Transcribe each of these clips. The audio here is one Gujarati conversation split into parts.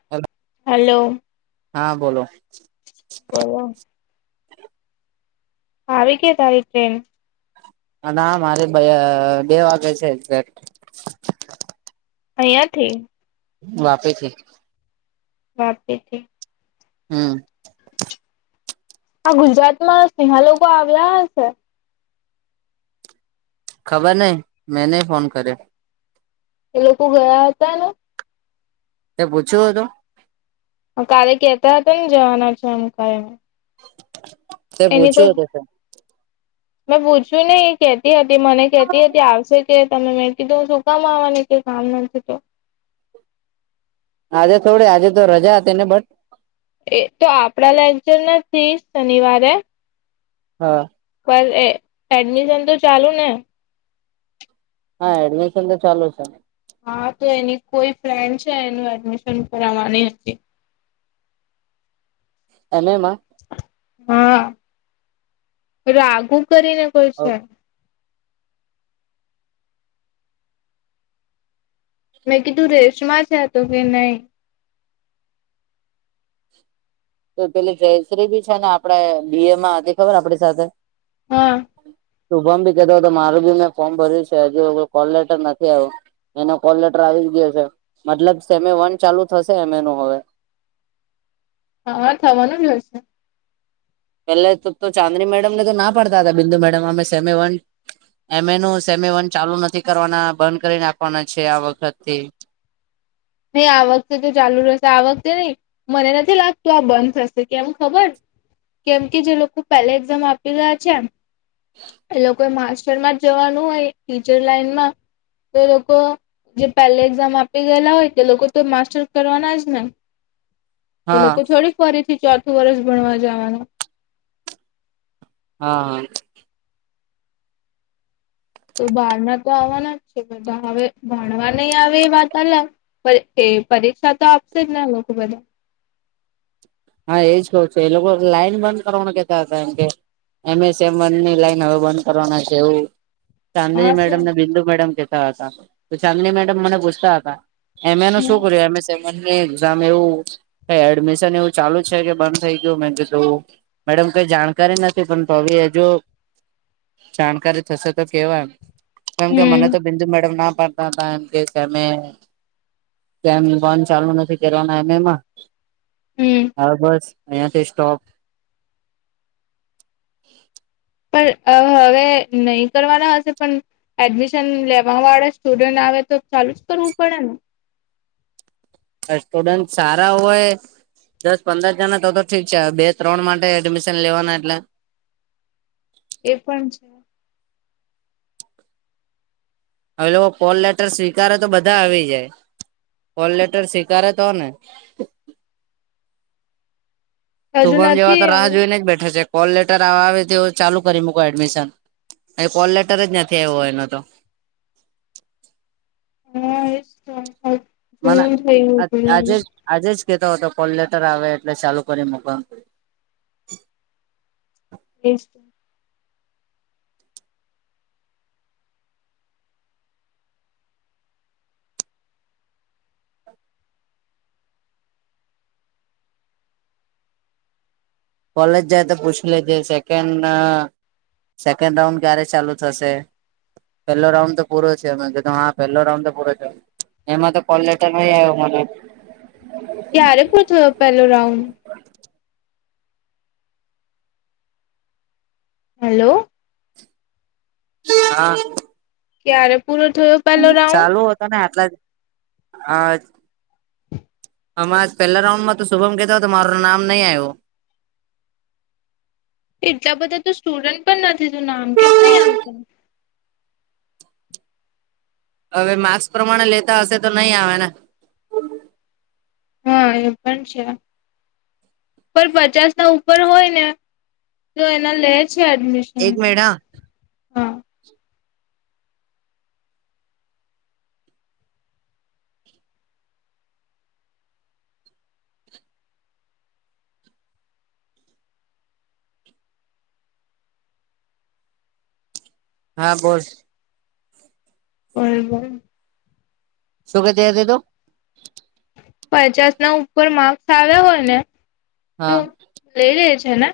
[unintelligible] હાલો હા બોલો બોલો આવી ગઈ તારી ટ્રેન ના મારે બે વાગે છે એક્ઝેક્ટ અહીંયા થી વાપી થી વાપી થી હમ આ ગુજરાતમાં સ્નેહા લોકો આવ્યા હશે ખબર નઈ મેં નઈ ફોન કર્યો એ લોકો ગયા હતાને. તે પૂછ્યું હતું? અહ કાલે કહેતા હતાને જવાના છે એમ કરીને. તે એની પૂછ્યું કોઈ હતું કે? મેં પૂછ્યું નહીં, એ કહેતી હતી મને કહેતી હતી આવશે જ કે તમે મેં કીધું શું કામ આવવાની કંઈ કામ નથી તો? આજે થોડી, આજે તો રજા હતી ને બટ. એ તો આપણા લેક્ચર નથી શનિવારે. હા. પણ એ એડમિશન તો ચાલુને? હા એડમિશન તો ચાલુ છે. હા તો એની કોઈ ફ્રેન્ડ છે, એનું એડમિશન કરાવવાની હતી. એમ એ માં? હા. રાઘુ કરીને કોઈ છે. મેં કીધું રેશમા છે? તો કે નહીં. તે પેલી જયશ્રી બી છે ને આપણે બી એમાં હતી ખબર આપણી સાથે. હા. શુભમ ભી કહેતો તો મારુ બી મેં ફોર્મ ભર્યું છે. હજુ હવે કોલલેટર નથી આયું. એનો કોલલેટર આવી ગયો છે. મતલબ સેમે વન ચાલુ થશે એમ એ નું હવે. અહં થવાનું જ હોય હશે. પેલે તો-તો ચાંદની મેડમને તો ના પાડતા તા બિંદુ મેડમ, અમે સેમે વન એમ એ નું સેમે વન ચાલુ નથી કરવાના, બંધ કરી નાખવાના છે આ વખતથી. નહીં આ વખતે તો ચાલુ રહેશે. આ વખતે નહીં. મને નથી લાગતું આ બંધ થશે. કેમ ખબર? કેમ કે જે લોકો પહેલા એક્ઝામ આપી ગયા છે, એ લોકો એ માસ્ટરમાં જવાનું હોય ટીચર લાઈનમાં, તો લોકો જે પેલા એક્ઝામ આપી ગયેલા હોય એ લોકો તો માસ્ટર કરવાનાજ ને. એ હા લોકો થોડી ફરીથી ચોથું વર્ષ ભણવા જાવાના. હા, હા. તો બહાર ના તો આવવાના જ છે, પણ હવે ભણવા નહીં આવે એ વાત અલગ. [unintelligible] એ પરીક્ષા તો આપશે જ ને એ લોકો બધા. હા એજ કહું છું. એ લોકો લાઈન બંધ કરવાનું કહેતા હતા એમ કે. એમ એ સેમ વનની લાઈન હવે બંધ કરવાના છે એવું. ચાંદની હા મેડમ શું અને બિંદુ મેડમ કહેતા હતા. તો ચાંદની મેડમ મને પૂછતા હતા એમ એ નું શું હમ કર્યું? એમ એ સેમ વનની એક્ઝામ એવું એ એડમિશન એવું ચાલુ છે કે બંધ થઈ ગયું. મે કીધું મેડમ કંઈ જાણકારી નથી. પણ તો ભી હે જો જાણકારી થશે તો કહેવા એમ. કેમ કે મને હમ તો બિંદુ મેડમ ના પાડ તા તા એમ કે કેમે, સેમ વન ચાલુ નથી કરવાના એમ એ માં. હમ્મ. હવે બસ અહિયાંથી સ્ટોપ પણ અહ હવે નહીં કરવાના હશે પણ એડમિશન લેવા વાળા સ્ટુડન્ટ આવે તો ચાલુ જ કરવું પડેન. પણ સ્ટુડન્ટ સારા હોય દસ પંદર જણા તો-તો ઠીક છે. હવે બે-ત્રણ માટે એડમિશન લેવાના એટલે એ પણ છે. હવે લોકો કોલ લેટર સ્વીકારે તો બધા આવી જાય કોલ લેટર સ્વીકારે તો ને હજુ શુભમ જેવા નથી તો રાહ હવે જોઈને જ બેઠા છે કોલ લેટર આવે તેવું ચાલુ કરી મૂકો એડમિશન એને કોલ લેટર જ નથી આવ્યો એને તો મને આજે [unintelligible] આજે જ કહેતો હતો કોલ લેટર આવે એટલે ચાલુ કરી મૂકવાનું [inaudible] કોલેજ જાય તો પૂછ લેજે સેકન્ડ સેકન્ડ રાઉન્ડ ક્યારે ચાલુ થશે પેલો રાઉન્ડ તો પૂરો છે મે કીધું હા પેહેલો રાઉન્ડ તો પૂરો છે એમાં તો કોલ લેટર નહી આવ્યો મને ક્યારે પૂરો થયો પેલો રાઉન્ડ હલો હા ક્યારે પૂરો થયો પેલો રાઉન્ડ ચાલુ હું તને આટલા જ હા હમણાં જ પેલા રાઉન્ડ માં તો શુભમ કેતો હતો મારું નામ નહીં આવ્યું એટલા બધા તો સ્ટુડન્ટ પણ નથી તો નામ કેમ નહી આવ્યું હવે માર્ક્સ પ્રમાણે લેતા હશે તો નહી આવેને હા એ પણ છે પણ પચાસ ના ઉપર હોય ને તો એને લે છે એડમિશન એક મિનિટ હા હા હા બોલ [unintelligible] શું કેતી હતી તું પચાસ ના ઉપર માર્ક્સ આવ્યા હોય ને તો હા લઈ લે છે ને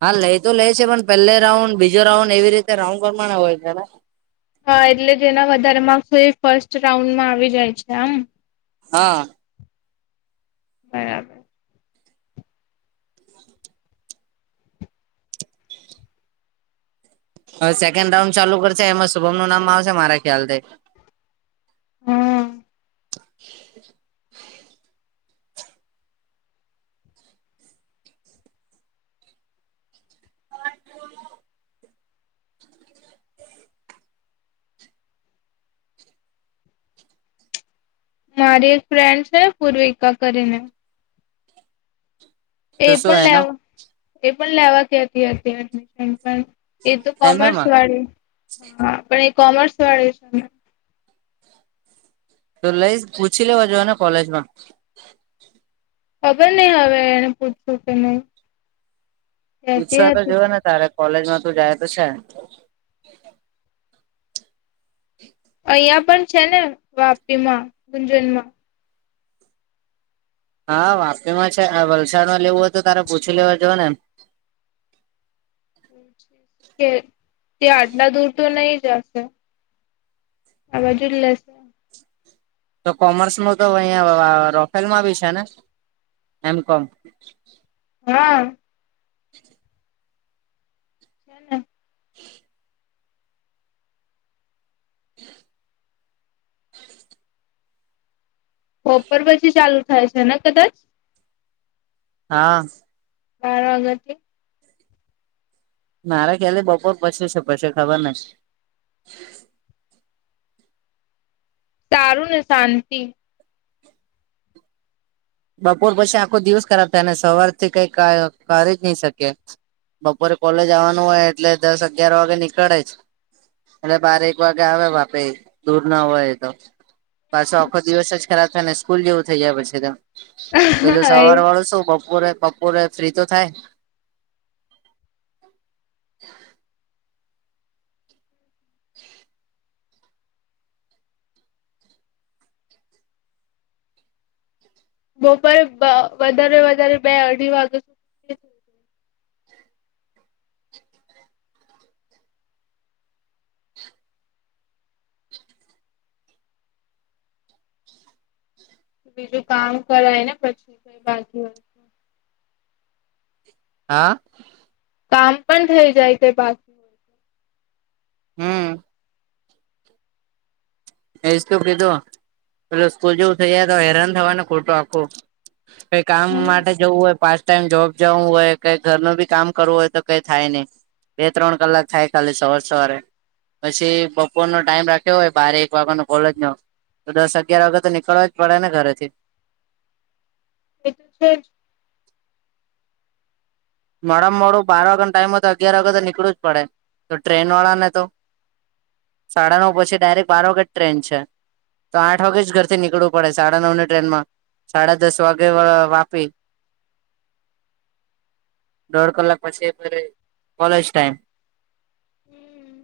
હા લઈ તો લે છે પણ પહેલે રાઉન્ડ બીજો રાઉન્ડ એવી રીતે રાઉન્ડ પ્રમાણે હોય છે ને હા એટલે જેના વધારે માર્ક્સ હોય એ ફર્સ્ટ રાઉન્ડમાં આવી જાય છે એમ હા હા યાર હવે સેકન્ડ રાઉન્ડ ચાલુ કરશે એમાં શુભમ નું નામ આવશે મારા ખ્યાલથી હમ. [inaudible] મારી એક ફ્રેન્ડ છે પૂર્વિકા કરી ને એ તો શું પણ એનું લેવા એ પણ લેવા કેતી હતી એડમિશન એ તો એમ કોમર્સ એમાં વાળી હા પણ એ કોમર્સ વાળી છે તો લઇશ પૂછી લેવા જોને કોલેજ માં ખબર નય હવે એને પૂછ્યું કે નહી કેતી પૂછવાતો જવાય હતી ને તારે કોલેજ માં તો જાય તો છે. આયા પણ છે ને વાપી માં ગુંજન માં હા વાપી માં છે વલસાડમાં લેવું હોય તો તારે પૂછી લેવા જવ ને એમ કે તે આટલા દૂર તો નય જશે આ બાજુ જ લે તો કોમર્સનું તો અહિયાં રોફેલમાં બી છે ને એમ કોમ હા [inaudible] છેને [inaudible] [inaudible] બપોર પછી ચાલુ થાય છે ને કદાચ હા બાર ઑગસ્ટથી મારા ખ્યાલથી બપોર પછી છે પછી ખબર નય સારું ને શાંતિ બપોર પછી આખો દિવસ ખરાબ થાય ને સવારથી કઈ કરી જ ની સકે બપોરે કોલેજ આવવાનું હોય એટલે દસ અગિયાર વાગે નીકળે જ એટલે બાર એક વાગે આવે વાપી દૂર ના હોઈ તો પાછો આખો દિવસ જ ખરાબ થાય ને સ્કૂલ જેવું થઇ જાય પછી તો પેલું સવાર વળુશું બપોરે બપોરે ફ્રી તો થાય બપોરે વધારે વધારે બે અઢી વાગે સુધી બીજું કામ કરાય ને પછી કઈ બાકી હા કામ પણ થઈ જાય જે બાકી હમ્મ છે હમ્મ એજ તો કીધું પેલુ સ્કૂલ જેવું થઈયા તો હેરાન થવાનું ખોટો આખું કઈ કામ હમ માટે જવું હોઈ પાસ ટાઇમ જોબ જાઉં હોય કે ઘર નું બી કામ કરવું હોય તો કંઈ થાય નય બે ત્રણ કલાક થાય ખાલી સવાર સવારે પછી બપોરનો ટાઈમ રાખ્યો હોય બાર એક નો કોલેજ જાઉં તો દશ અગિયાર વાગે તો નિકળવાજ પડે ને ઘરે થી તે જ મોડામાં મોડું બાર વાગ્યે નો ટાઈમ હોય તો અગિયાર વાગે તો નીકળવું જ પડે જો ટ્રેન વાળા ને તો સાડા નવ પછી ડાયરેક્ટ બાર વાગ્યેજ ટ્રેન છે. તો આઠ વાગેજ ઘર થી નીકળવું પડે સાડા નવ ની ટ્રેન માં સાડા દસ વાગે વાપી દોઢ કલાક પછી કોલેજ ટાઈમ હમ્મ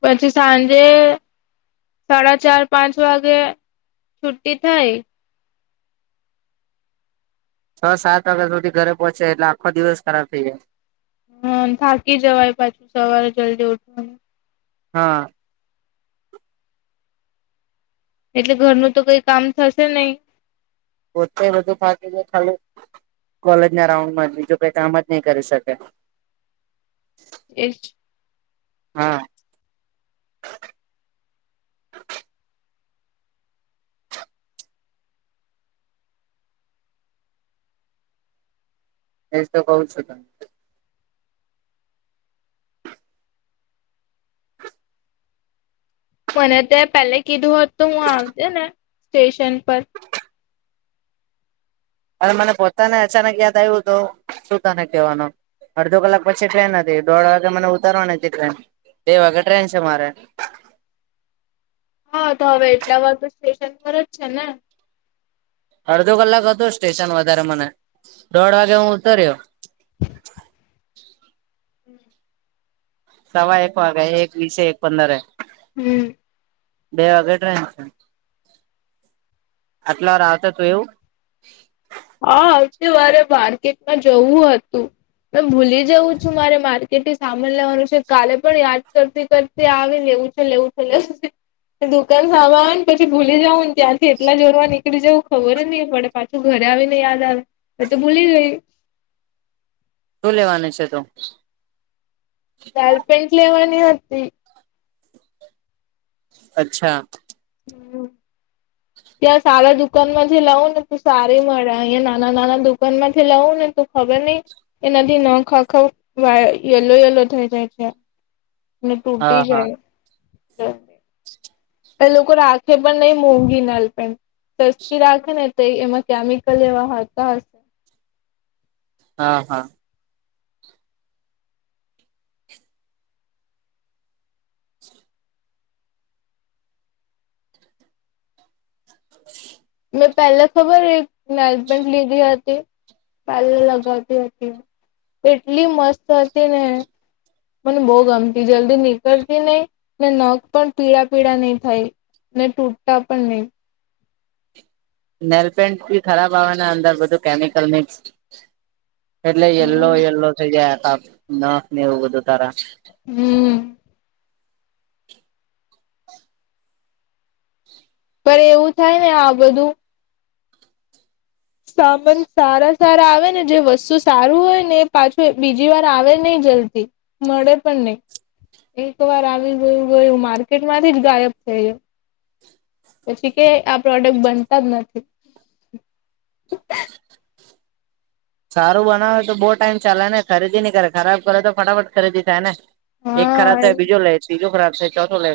પછી સાંજે. સાડા ચાર પાંચ વાગે છુ્ટી થાય. છ સાત વાગ્યા સુધી ઘરે પહોંચે એટલે આખો. દિવસ ખરાબ થઈ જાય હા થાકી જવાય પાછું સવારે જલ્દી ઉઠવાનું. હા એટલે ઘરનું તો કઈ કામ થશે નહી પોતે બું ફાકી ખા કોલેજ ના રાઉન્ડમાં જ બીજું કઈ કામ જ નહી કરી શકે એ જ ને હા એ તો બઉ છ મને તે પેલે કીધું હોત તો હું આવજે ને સ્ટેશન પર. એ મને પોતાને અચાનક યાદ આવ્યું તો શું તને કહેવાનું. અડધો કલાક પછી ટ્રેન હતી દોઢ વાગે મને ઉતરવાની હતી ટ્રેન બે વાગે ટ્રેન છે, મારે હ તો હવે એટલા વાર તો સ્ટેશન પર જ છે, ને અડધો કલાક હતો સ્ટેશન વધારે મને દોઢ વાગે હું ઉતર્યો હમ. સવા એક વાગે એક વીસ એક પંદરે હમ. બે વાગે ટ્રેન છે, આટલા વાર આવતે તો એવું હા આવતી વારે માર્કેટમાં જવું હતું મે ભૂલી જઉં છું મારે માર્કેટથી સામાન લેવાનું છે, કાલે પણ યાદ કરતી કર તે આવે લેવું છે, લેવું છે, લેવું છે. દુકાન સામા આવે ને પછી ભૂલી જઉ ને ત્યાંથી એટલા જોરમાં નીકળી જવું ખબર જ નહીં પડે પાછું ઘરે આવીન ને યાદ મે તો ભુલી ગઈ શું લેવાનું છે, તો [unintelligible] પેન્ટ લેવાની હતી. અચ્છા. હમ. ત્યાં સારા દુકાનમાંથી લઉં ને તું સારી મળે અહીંયા નાના નાના દુકાનમાંથી લઉં ને તો ખબરની એનાથી ન ખખ વા યલો યલો થઈ જાય છે. ને ટૂટી હા હા જાય એ લોકો રાખે પણ નઈ મોંઘી નાલ પેન સસ્તી રાખે ને તે એમાં કેમિકલ એવા હતા હા હા. [inaudible] મેં પહેલા ખબર એક મેજમેન્ટ લીધી હતી પહેલા લગાવતી હતી એટલી મસ્ત હતી ને મને બૈ ગમતી જલ્દી નીકળતી નહિ ને નખ પણ પીળા પીળા નહી થાય ને તૂટતા પણ નહીં. નેલ પેન્ટ બી ખરાબ આવેને અંદર બધું કેમિકલ મિક્સ એટલે યલો યલો થઈ જાય ન ને એવું બધું તારા. હમ. પર એવું થાય ને આ બધું સામાન સારા સારા આવે ને જે વસ્તુ સારું હોય ને પાછું બીજી વાર આવે નય જલ્દી મળે પણ નહીં. એક વાર આવી ગયું ગયુ માર્કેટ માંથી જ ગાયબ [unintelligible] પછી કે આ પ્રોડક્ટ બનતા જ નથી. સારું બનાવે તો બો ટાઈમ ચાલે ને ખરીદી નહી કરે ખરાબ કરે તો ફટાફટ ખરીદી થાય ને એક ખરાબ હા થાય બીજો લે ત્રીજો ખરાબ થાય ચોથો લે